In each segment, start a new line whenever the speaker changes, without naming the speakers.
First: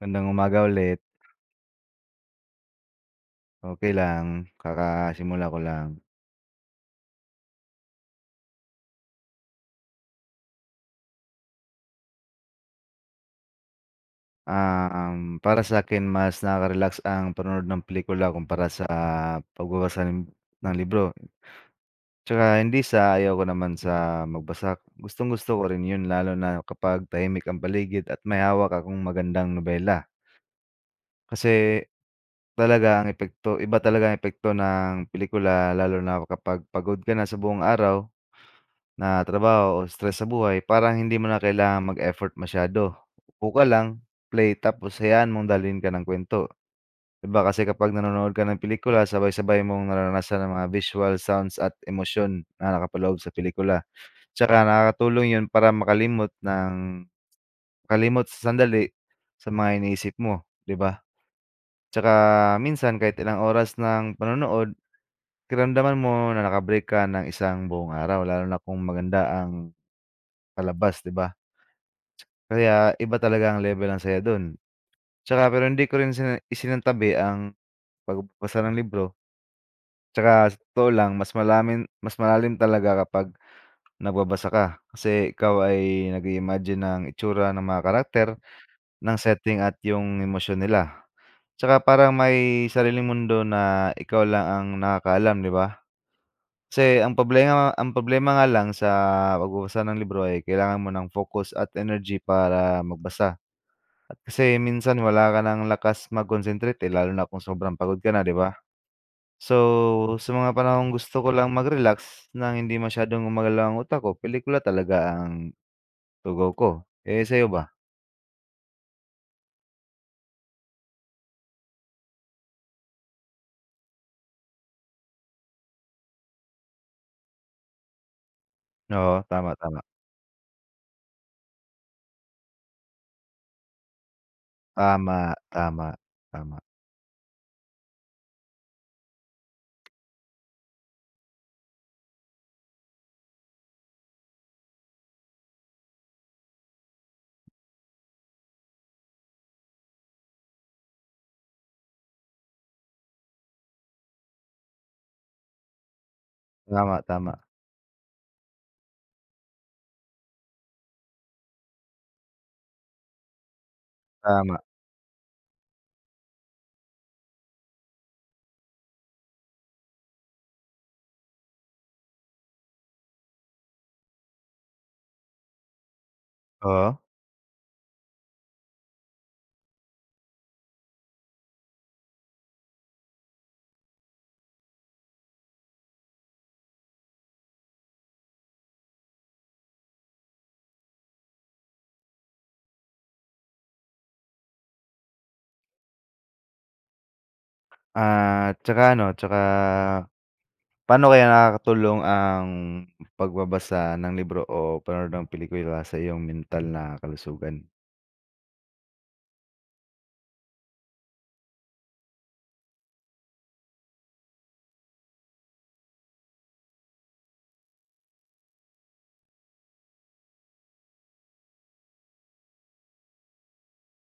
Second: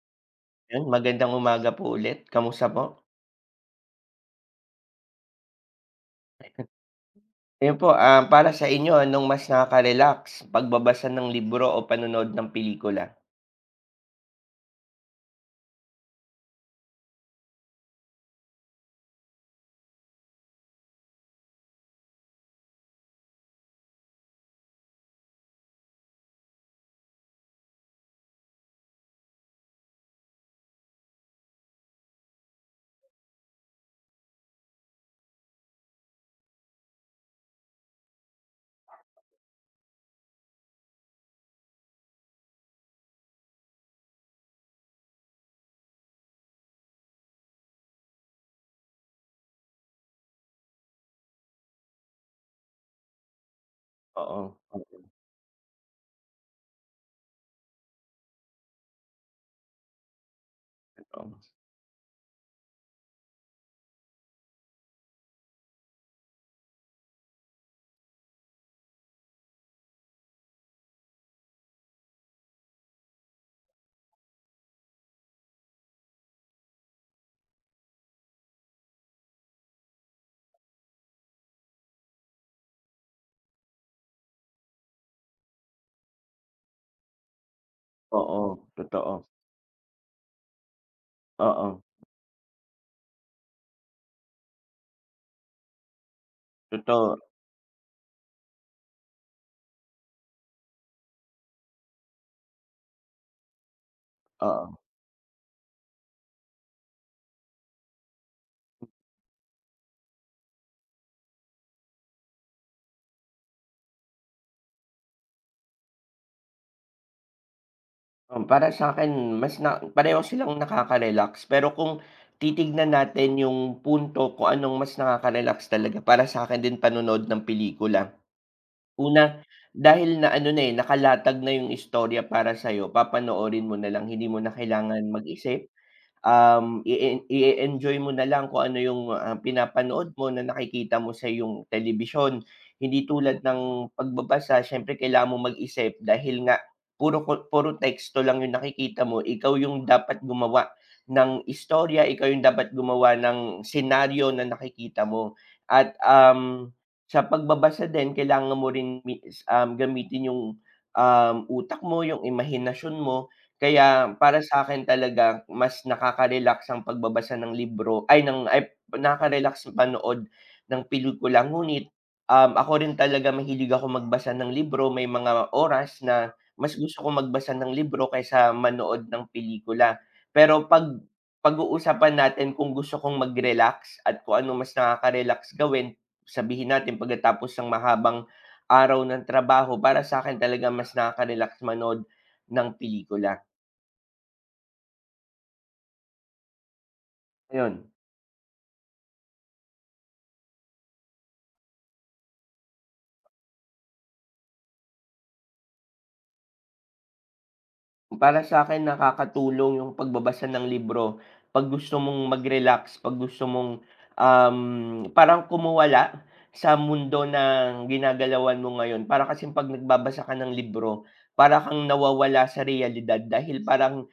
Magandang umaga
'Yun,
ulit.
magandang umaga po ulit, kamusta po?
Okay lang, kakasimula ko lang.
Ayun po, para sa inyo anong mas nakaka-relax, pagbabasa ng libro o panonood ng pelikula?
Para sa akin mas nakaka-relax ang panonood ng pelikula kumpara sa pagbabasa ng libro. Tsaka hindi sa ayaw ko naman sa magbasa, gustong-gusto ko rin 'yun lalo na kapag tahimik ang paligid at may hawak akong magandang nobela. Kasi talaga ang epekto iba talaga ang epekto ng pelikula lalo na kapag pagod ka na sa buong araw. Na trabaho o stress sa buhay parang hindi mo na kailangang mag-effort masyado. Upo ka lang, play tapos hayaan mong dalhin ka ng kwento. 'Di ba kasi kapag nanonood ka ng pelikula sabay-sabay mong nararanasan ang mga visual, sounds at emosyon na nakapaloob sa pelikula.
Oo,
Tsaka
oo,
nakakatulong 'yun para makalimot sa sandali sa mga iniisip mo, 'di ba? Tsaka minsan kahit ilang oras ng panonood, pakiramdaman mo na naka ng isang buong araw lalo na kung maganda ang palabas, 'di ba? Kaya iba talaga ang level ng saya don. Tsaka pero hindi ko rin isinantabi ang pagbabasa ng libro. Tsaka sa totoo lang mas malalim talaga kapag nagbabasa ka. Kasi ikaw ay nag-i-imagine ng itsura ng mga karakter,
oo, totoo,
ng setting at yung emosyon nila. Tsaka
oo,
parang may sariling mundo na ikaw lang ang nakakaalam, 'di ba? Kasi ang
totoo,
problema ang problema nga lang sa pagbabasa ng libro ay kailangan mo ng focus at energy para magbasa. At kasi
oo.
minsan wala ka ng lakas mag-concentrate, eh, lalo na kung sobrang pagod ka na, 'di ba? So, sa mga panahong gusto ko lang mag-relax nang hindi masyadong gumagalaw ang utak ko, pelikula talaga ang tugon ko. Eh, sa'yo ba?
Para sa akin mas na pareho silang nakaka-relax pero kung titignan natin yung punto kung anong mas nakaka-relax talaga para sa akin din panonood ng pelikula.
Oo,
Una,
tama, tama.
dahil na ano na, eh, nakalatag na yung istorya para sa'yo, papanoorin mo na lang, hindi mo na kailangan
Tama,
mag-isip,
tama, tama.
i enjoy mo na lang kung ano yung, pinapanood mo na nakikita mo sa yung telebisyon. Hindi tulad ng pagbabasa siyempre kailangan mong mag-isip dahil nga puro teksto lang yung nakikita mo, ikaw yung dapat gumawa ng istorya, ikaw yung dapat gumawa ng senaryo na nakikita mo. At, um,
Tama,
sa
tama,
pagbabasa din kailangan mo rin gamitin yung utak mo, yung imahinasyon mo kaya para
tama,
sa'kin talaga mas nakaka-relax ang pagbabasa ng libro ay nakaka-relax manood ng pelikula. Ngunit, ako rin talaga mahilig ako magbasa ng libro, may mga oras na mas
oo.
gusto kong magbasa ng libro kaysa manood ng pelikula. Pero pag-uusapan natin kung gusto kong mag-relax at kung ano mas nakaka-relax gawin, sabihin natin pagkatapos ng mahabang araw ng trabaho, para sa'kin talaga mas nakaka-relax manood ng pelikula. Ayun,
At tsaka paano kaya nakakatulong ang pagbabasa ng libro o panonood ng pelikula sa iyong mental na kalusugan?
para sa akin nakakatulong yung pagbabasa ng libro 'pag gusto mong mag-relax, 'pag gusto mong, um, parang kumawala sa mundo ng ginagalawan mo ngayon. Para kasi 'pag nagbabasa ka ng libro, para kang nawawala sa realidad dahil parang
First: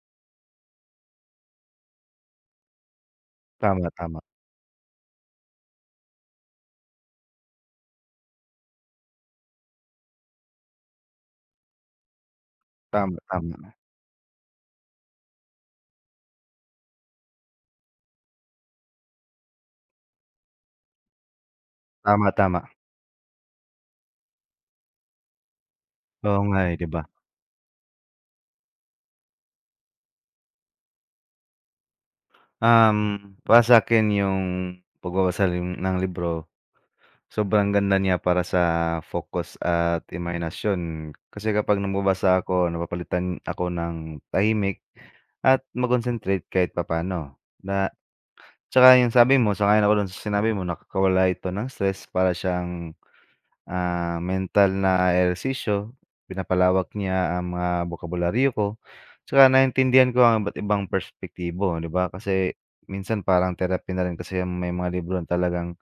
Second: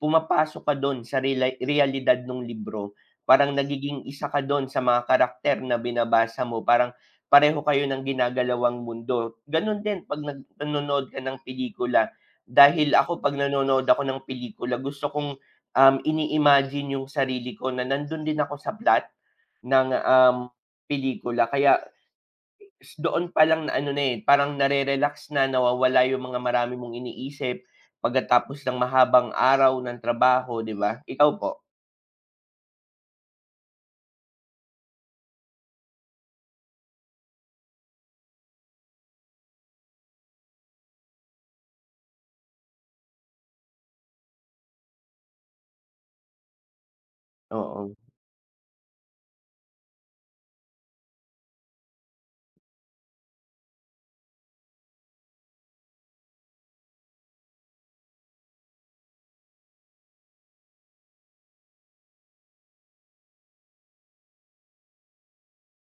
pumapasok ka dun sa realidad ng libro. Parang
Tama,
nagiging
tama,
isa ka dun sa mga karakter na binabasa mo, parang pareho kayo ng ginagalawang mundo. Ganon din 'pag nanonood ka ng pelikula. Dahil
tama,
ako 'pag
tama.
nanonood ako ng pelikula gusto kong ini-imagine yung sarili ko na nandun din ako sa plot ng pelikula. Kaya
Tama, tama.
doon pa lang na ano na, eh, parang nare-relax na, nawawala yung
Oo
mga
nga, eh,
marami
'di
mong
ba?
iniisip pagkatapos ng mahabang araw ng trabaho, 'di ba? Ikaw po?
Um, Para sa'kin yung pagbabasa ng libro, sobrang ganda niya para sa focus at imahinasyon. Kasi kapag nababasa ako, napapalitan ako ng tahimik at mag-concentrate kahit papaano. Na
Oo,
tsaka yung sabi mo, sang-ayon ako dun sa sinabi mo, nakakawala ito ng stress para siyang mental na ehersisyo, pinapalawak niya ang mga bokabularyo ko, tsaka naintindihan ko ang iba't ibang perspektibo, 'di ba? Kasi minsan parang therapy na rin kasi yung may mga libro na talagang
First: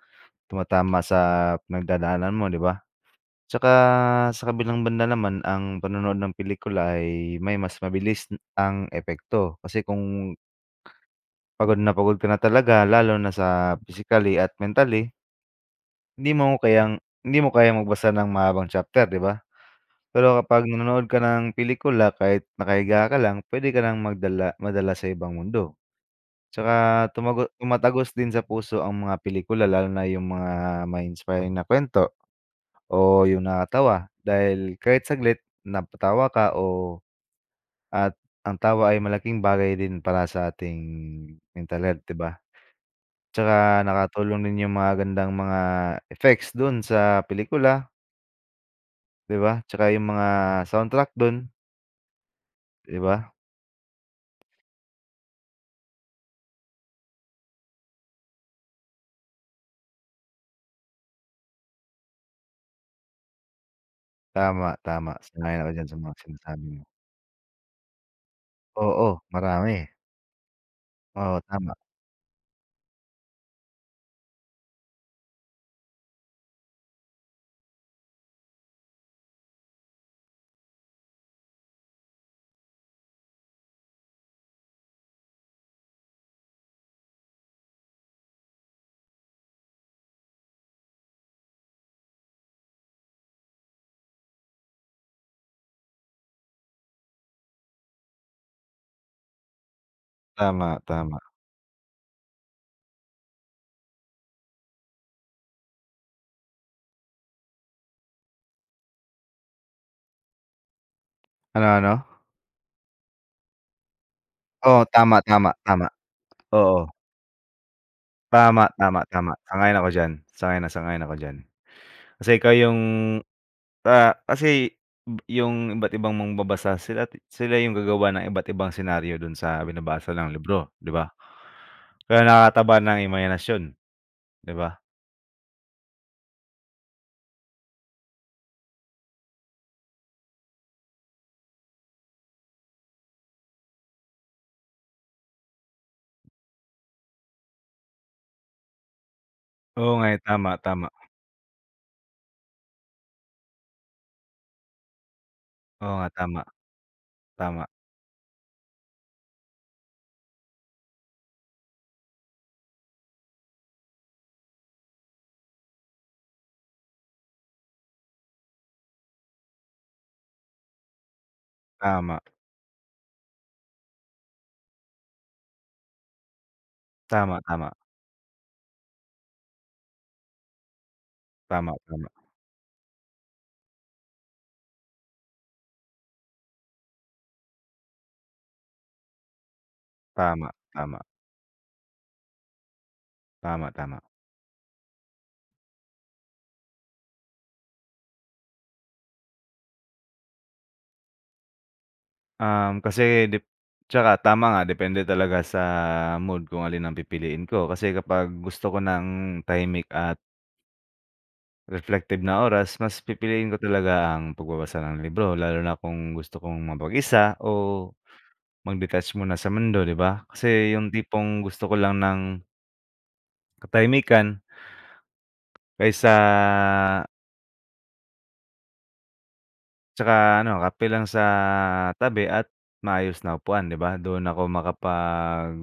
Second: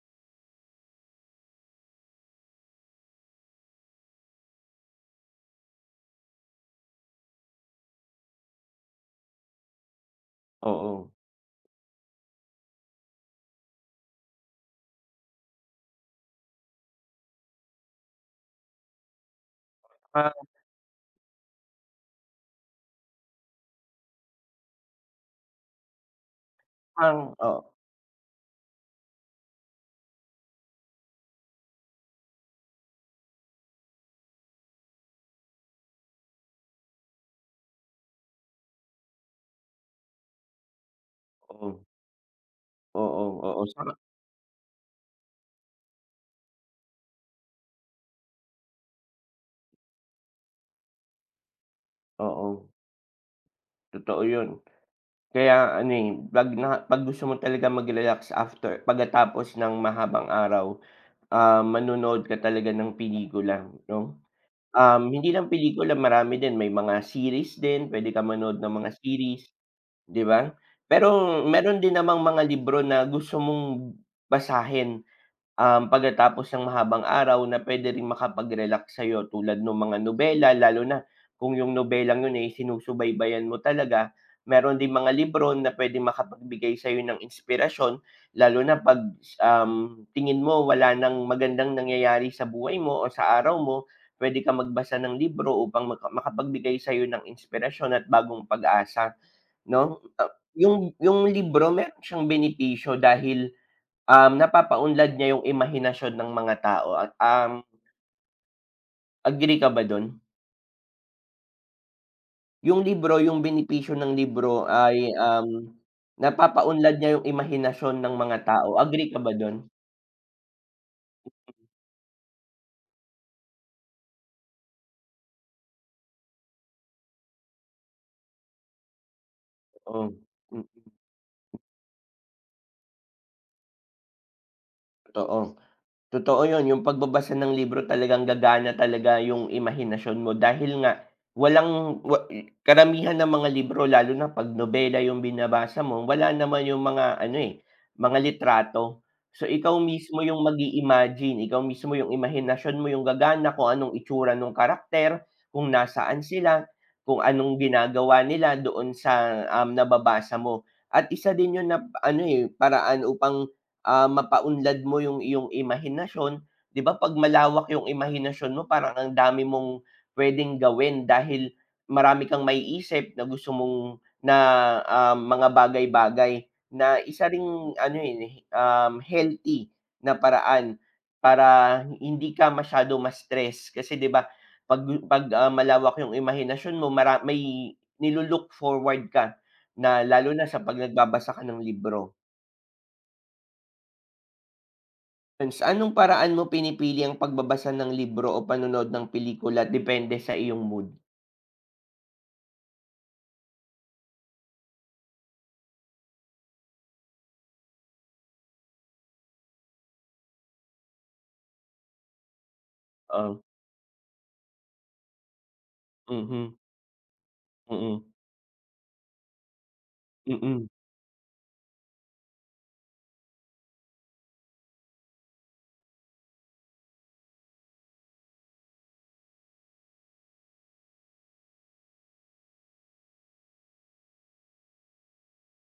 tumatama sa pinagdadaanan mo, 'di ba? Tsaka sa kabilang banda naman, ang panonood ng pelikula ay may mas mabilis ang epekto. Kasi kung
oo.
pagod na pagod ka na talaga lalo na sa physically at mentally, hindi mo kayang hindi mo kayang magbasa ng mahabang chapter, 'di ba? Pero kapag nanonood ka ng pelikula kahit nakahiga ka lang, puwede ka ng madala sa ibang mundo. Tsaka
Parang oo,
tumatagos din sa puso ang mga pelikula lalo na yung mga ma-inspiring na kuwento o yung nakakatawa dahil kahit saglit napatawa ka o at ang tawa ay malaking bagay din para sa ating mental health, 'di ba?
oo, oo,
Tsaka
oo, saka
nakatulong din yung mga magagandang mga effects dun sa pelikula, 'di ba? Tsaka yung mga soundtrack dun,
oo,
'di ba?
totoo yun. Kaya ano, eh, 'pag gusto mo talaga mag-relax after pagkatapos ng mahabang araw, manonood ka talaga ng pelikula 'no.
Tama,
Um,
tama.
hindi lang
Sang-ayon ako diyan
pelikula
sa mga
marami din
sinasabi
may
mo.
mga series din, pwede ka manood ng mga
Oo,
series,
marami.
'di ba? Pero
Oo, tama,
meron din namang mga libro na gusto mong basahin. Pagkatapos ng mahabang araw na puwede ring makapag-relax sa'yo tulad ng mga nobela lalo na kung yung nobelang yun, ay sinusubaybayan mo talaga. Meron din mga libro na puwedeng makapagbigay sa'yo ng inspirasyon lalo na 'pag, tingin mo wala ng magandang nangyayari sa buhay mo o sa araw mo, puwede kang magbasa ng libro upang makapagbigay sa'yo ng inspirasyon at bagong pag-asa, 'no? Ah,
tama, tama.
yung libro meron siyang benepisyo dahil napapaunlad niya yung imahinasyon ng mga tao at, agree ka ba dun?
Ano, ano?
Yung libro, yung benepisyo ng libro
Oo,
ay,
tama,
um,
tama, tama. Oo,
napapaunlad niya yung imahinasyon ng mga
tama,
tao,
tama,
agree ka
tama.
ba dun?
Sang-ayon ako diyan, sang-ayon na sang-ayon ako diyan. Kasi ikaw yung, ah, kasi b yung iba't ibang mangbabasa sila sila yung gagawa ng iba't ibang senaryo dun sa
Oo,
binabasa ng libro,
hmm,
'di ba? Kaya nakakataba ng imahinasyon, 'di ba?
totoo. Totoo yun, yung pagbabasa ng libro talagang gagana talaga yung imahinasyon mo dahil nga walang karamihan ng mga libro lalo na 'pag nobela yung binabasa mo wala naman yung mga ano, eh, mga litrato. So,
Oo nga, eh, tama, tama.
ikaw mismo yung imahinasyon mo yung gagana kung anong itsura ng karakter, kung
Oo nga,
nasaan
tama,
sila, kung anong
tama,
ginagawa nila doon sa, nababasa mo. At isa din yun na ano, eh, paraan upang mapaunlad mo yung iyong imahinasyon. 'Di ba 'pag malawak yung imahinasyon mo parang ang dami mong pwedeng gawin dahil
tama,
marami kang maiisip na gusto mong na, mga bagay-bagay na isa
tama, tama,
ring ano, yun, eh, healthy na paraan
tama,
para
tama.
hindi ka masyado ma-stress. Kasi 'di ba 'pag 'pag, malawak yung imahinasyon mo may nilo forward ka na lalo na
Tama,
sa 'pag
tama,
nagbabasa ka ng libro.
tama, tama.
Anong paraan mo pinipili ang pagbabasa ng libro o panonood ng pelikula depende sa iyong mood?
Um, kasi dep tsaka tama nga depende talaga sa mood kung alin ang pipiliin ko. Kasi kapag gusto ko ng tahimik at reflective na oras, mas
Oh,
pipiliin ko talaga ang pagbabasa ng libro lalo na kung gusto
mhm,
kong mapag-isa o
mm,
mag-detach muna sa mundo, 'di ba?
mm,
Kasi yung tipong gusto ko lang ng katahimikan kaysa tsaka ano kape lang sa tabi at maayos na upuan, 'di ba? Doon ako makapag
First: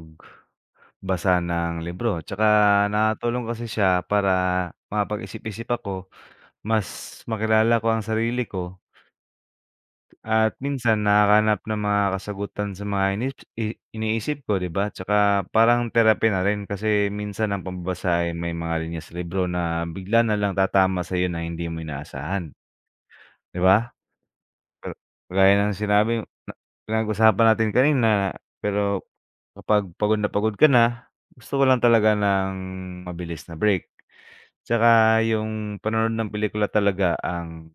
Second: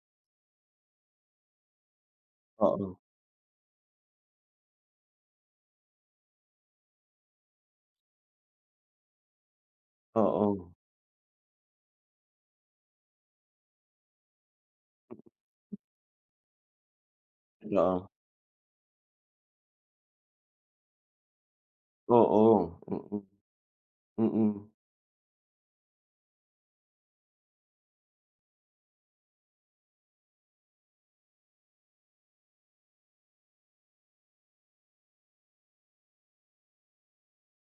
basa ng libro tsaka
oo,
nakatulong kasi siya para makapag-isip-isip ako, mas makilala ko ang sarili ko at
oo,
minsan nakakahanap ng mga kasagutan sa mga inis i iniisip ko, 'di ba? Tsaka parang therapy na rin kasi minsan ang pambabasa ay may mga linya sa libro na bigla na lang tatama sa iyo na hindi mo
oo,
inaasahan,
oo,
'di ba?
mm, mm,
Ka kagaya ng sinabi na pinag-usapan natin kanina pero kapag pagod na pagod ka na, gusto ko lang talaga ng mabilis na break. Tsaka yung panonood ng pelikula talaga ang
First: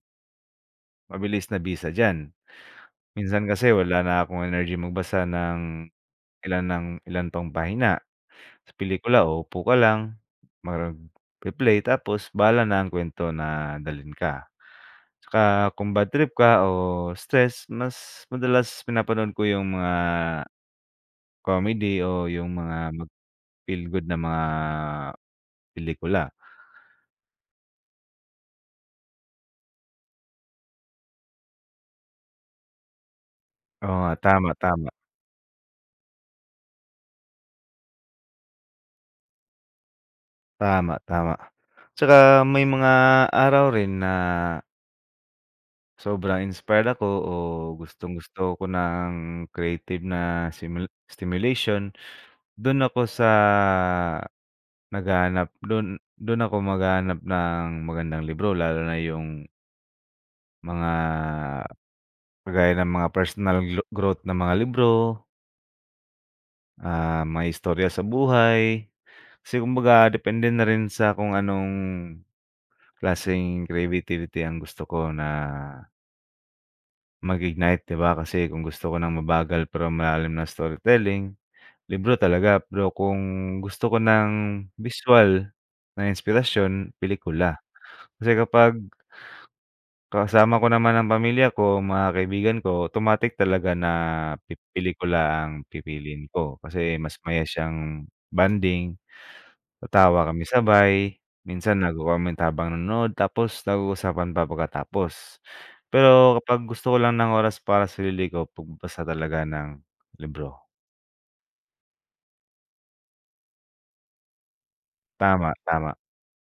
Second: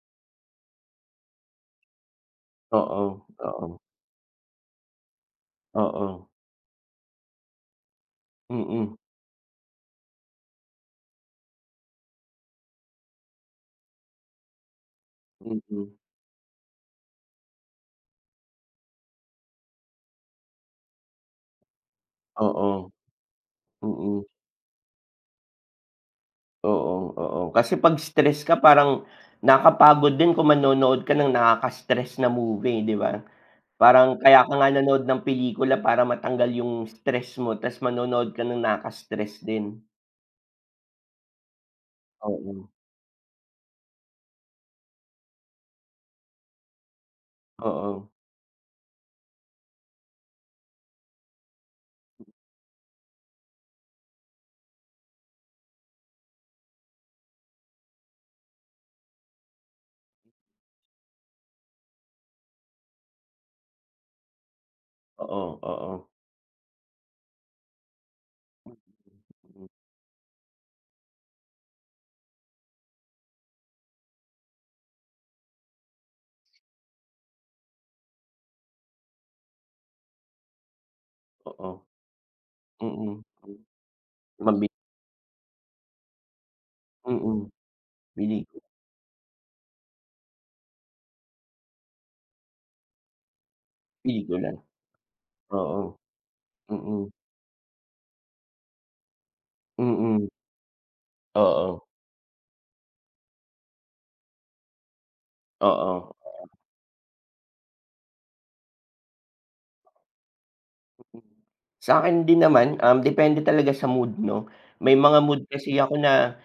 mabilis na bisa diyan.
oo,
Minsan kasi
oo,
wala na akong energy magbasa ng
oo,
ilan ng ilan pang pahina.
mm,
Sa pelikula, uupo ka lang, magpe-play tapos bahala na ang kuwento na dalhin ka. Tsaka kung bad trip ka o stress, mas madalas pinapanood ko yung mga comedy o yung
oo,
mga mag-feel good na
mm,
mga pelikula.
oo, oo. Kasi 'pag stress ka parang nakakapagod din kung manonood ka ng nakaka-stress na movie, 'di ba?
Oo nga,
Parang kaya
tama,
ka nga
tama.
nanood ng pelikula para matanggal yung stress mo ta's manonood ka ng nakaka-stress din.
Tama, tama. Tsaka may
Oo.
mga araw rin na sobrang inspired ako o
Oo,
gustong-gusto ko ng creative na stimulation, dun ako sa naghahanap dun dun ako maghahanap ng magandang libro lalo na yung mga kagaya ng mga personal growth na mga libro,
oo, oo,
mga istorya sa buhay. Kasi
mm,
kumbaga depende na rin sa kung anong klaseng creativity ang gusto ko na mag-ignite, 'di ba? Kasi kung gusto ko ng mabagal pero malalim na storytelling,
oo,
libro talaga. Pero kung
mm, hmm,
gusto ko ng
mabi
visual na inspirasyon,
mm,
pelikula. Kasi
pelikula
kapag kasama ko naman ang pamilya ko, mga kaibigan ko, automatic talaga na
pelikula,
pelikula ang
oo,
pipiliin ko kasi
mm,
mas maya siyang banding tatawa
mm,
kami sabay, minsan
oo,
nagko-comment habang nanonood tapos nag-uusapan pa pagkatapos.
oo.
Pero kapag gusto ko lang ng oras para sa sarili ko pagbabasa talaga ng libro.
Sa'kin din naman, depende talaga sa mood 'no, may mga mood
Tama,
kasi
tama,
ako na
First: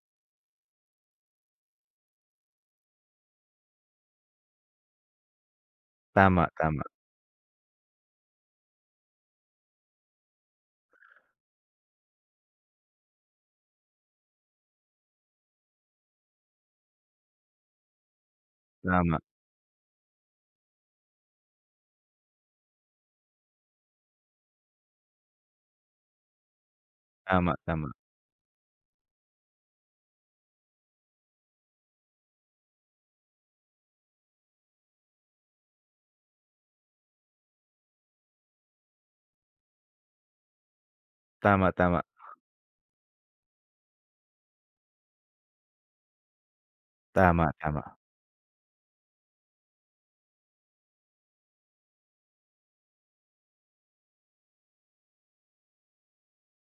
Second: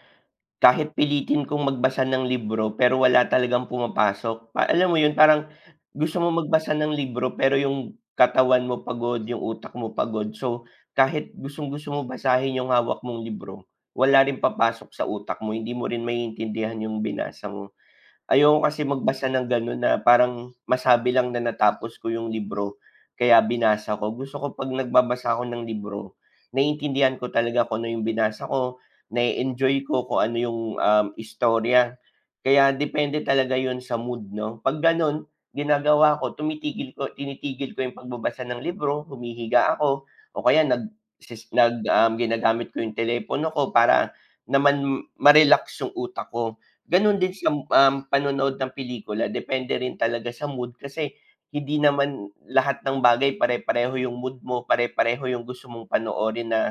kahit pilitin kong magbasa ng libro, pero wala talagang pumapasok, pa alam mo 'yun, parang gusto mo
tama,
magbasa
tama,
ng libro, pero yung katawan mo pagod, yung utak mo pagod. So, kahit gustong-gusto mo basahin yung hawak mong libro, wala rin papasok sa utak mo, hindi mo rin maiintindihan yung binasa mo. Ayoko kasi
tama,
magbasa ng gano'n na parang masabi lang na natapos ko yung libro kaya binasa ko. Gusto ko 'pag nagbabasa ako ng libro, naiintindihan ko
tama,
talaga kung
tama,
ano yung binasa ko, na-e-enjoy ko kung ano yung, istorya. Kaya depende talaga yun sa mood 'no. 'Pag gano'n, ginagawa ko tumitigil ko tinitigil ko yung pagbabasa ng libro, humihiga ako o kaya
tama, tama,
ginagamit ko yung telepono ko para naman ma-relax yung utak ko. Gano'n din sa,
tama,
um,
tama,
panonood ng pelikula depende rin talaga sa mood kasi hindi naman lahat ng bagay pare-pareho yung mood mo, pare-pareho yung gusto mong panoorin na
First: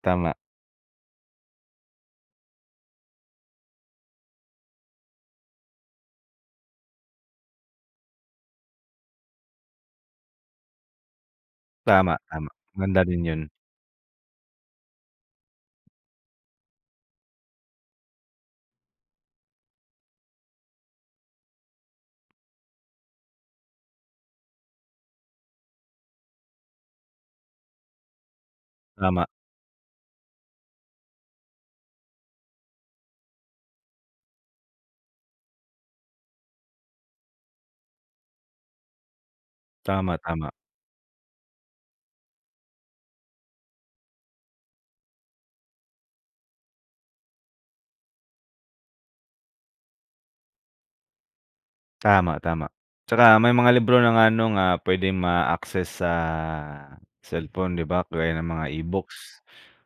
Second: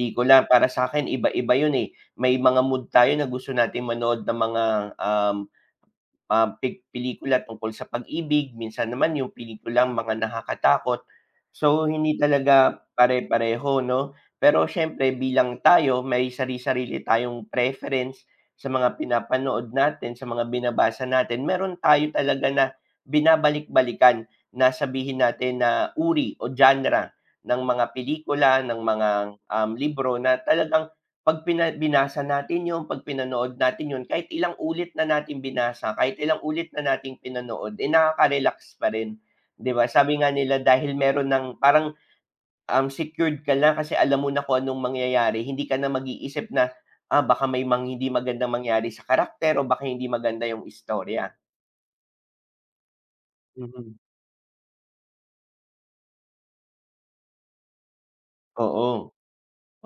tama,
Para sa akin iba-iba yun, eh. May mga mood tayo na gusto natin manood ng mga, um, ah, pe pelikula tungkol sa pag-ibig, minsan naman yung pelikulang mga nakakatakot. So,
tama,
hindi
tama,
talaga
maganda din yun.
pare-pareho 'no, pero siyempre bilang tayo may sari-sarili tayong preference sa mga pinapanood natin, sa mga binabasa natin. Meron tayo talaga na binabalik-balikan na sabihin natin na uri o genre ng mga pelikula, ng mga,
Tama,
um, libro na talagang 'pag binasa natin yun 'pag pinanood natin yun kahit ilang ulit na natin binasa, kahit ilang ulit na nating pinanood, eh, nakaka-relax pa rin, 'di ba? Sabi
tama,
nga
tama,
nila dahil meron ng parang, secured ka na kasi alam mo na kung anong mangyayari, hindi ka na mag-iisip na, baka may hindi magandang mangyari sa karakter o baka hindi maganda yung istorya.
tama, tama. Tsaka may mga
Mhm.
libro na nga ano nga puwedeng ma-access sa cellphone 'di ba, gaya ng mga
Oo,
e-books.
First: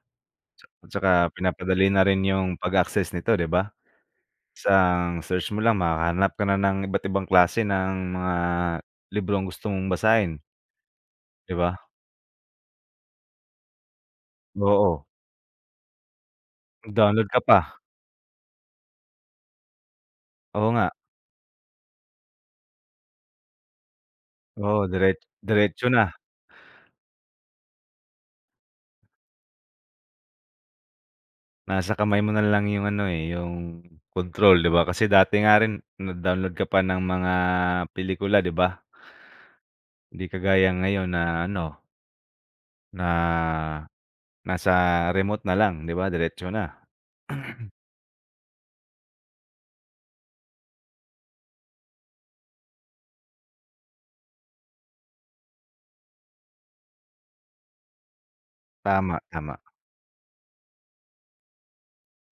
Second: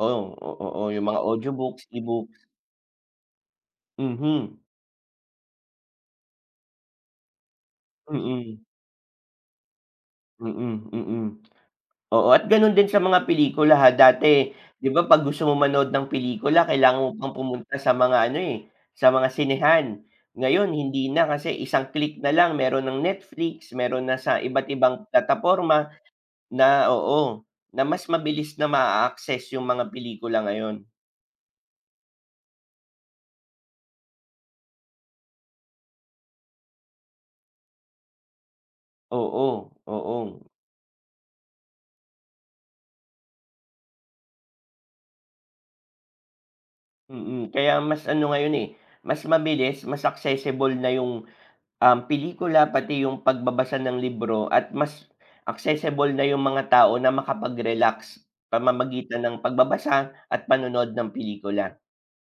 oo, oo,
At
yung
saka
mga audiobooks,
pinapadali na rin
e-books.
yung pag-access nito, 'di ba?
Mhm.
Isang search mo lang makakahanap ka na ng iba't ibang klase ng mga
Mm,
librong gusto mong basahin,
mm, mm.
'di ba?
Oo, at gano'n din sa mga pelikula, ha. Dati, 'di
Oo,
ba 'pag gusto mo manood ng pelikula kailangan mo
mag-download
pang
ka pa,
pumunta sa mga ano, eh, sa mga sinehan.
oo
Ngayon
nga,
hindi na kasi isang click na lang meron ng Netflix, meron na sa iba't
oo
ibang
diretso
plataporma
na,
na oo, na mas mabilis na maa-access yung mga pelikula ngayon.
nasa kamay mo na lang yung ano, eh, yung control, 'di ba? Kasi dati nga rin nag-download ka pa ng mga pelikula, 'di ba?
Oo, oo.
Hindi kagaya ngayon na ano, na nasa remote na lang, 'di ba, diretso na.
Mm, kaya mas ano ngayon, eh, mas mabilis, mas accessible na yung pelikula pati yung pagbabasa ng libro at mas accessible na yung mga tao na makapag-relax pamamagitan
Tama,
ng
tama.
pagbabasa at panonood ng pelikula.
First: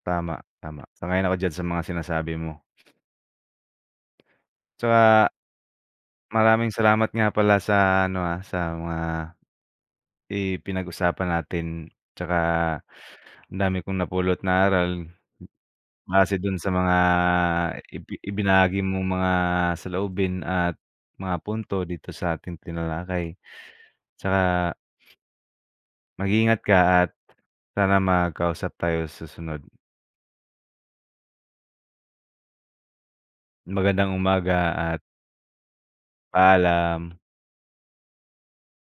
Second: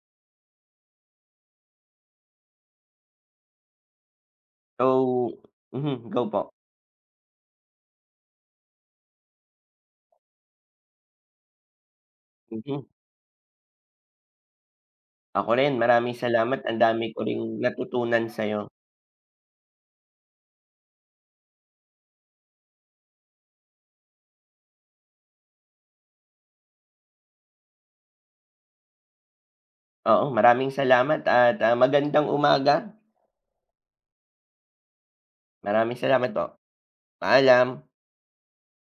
Tama, tama. Sang-ayon ako diyan sa mga sinasabi mo.
So
Tsaka
mhm, go po.
maraming salamat nga pala sa ano, sa mga ipinag-usapan natin tsaka
Mhm,
ang dami kong napulot na aral
ako rin maraming
base dun
salamat
sa
ang
mga
dami ko ring natutunan sa'yo.
ibinahagi mong mga saloobin at mga punto dito sa ating tinalakay. Tsaka mag-ingat ka at sana magkausap tayo sa susunod.
Oo, maraming salamat at, magandang umaga.
Magandang umaga at
Maraming salamat po.
paalam.
Paalam.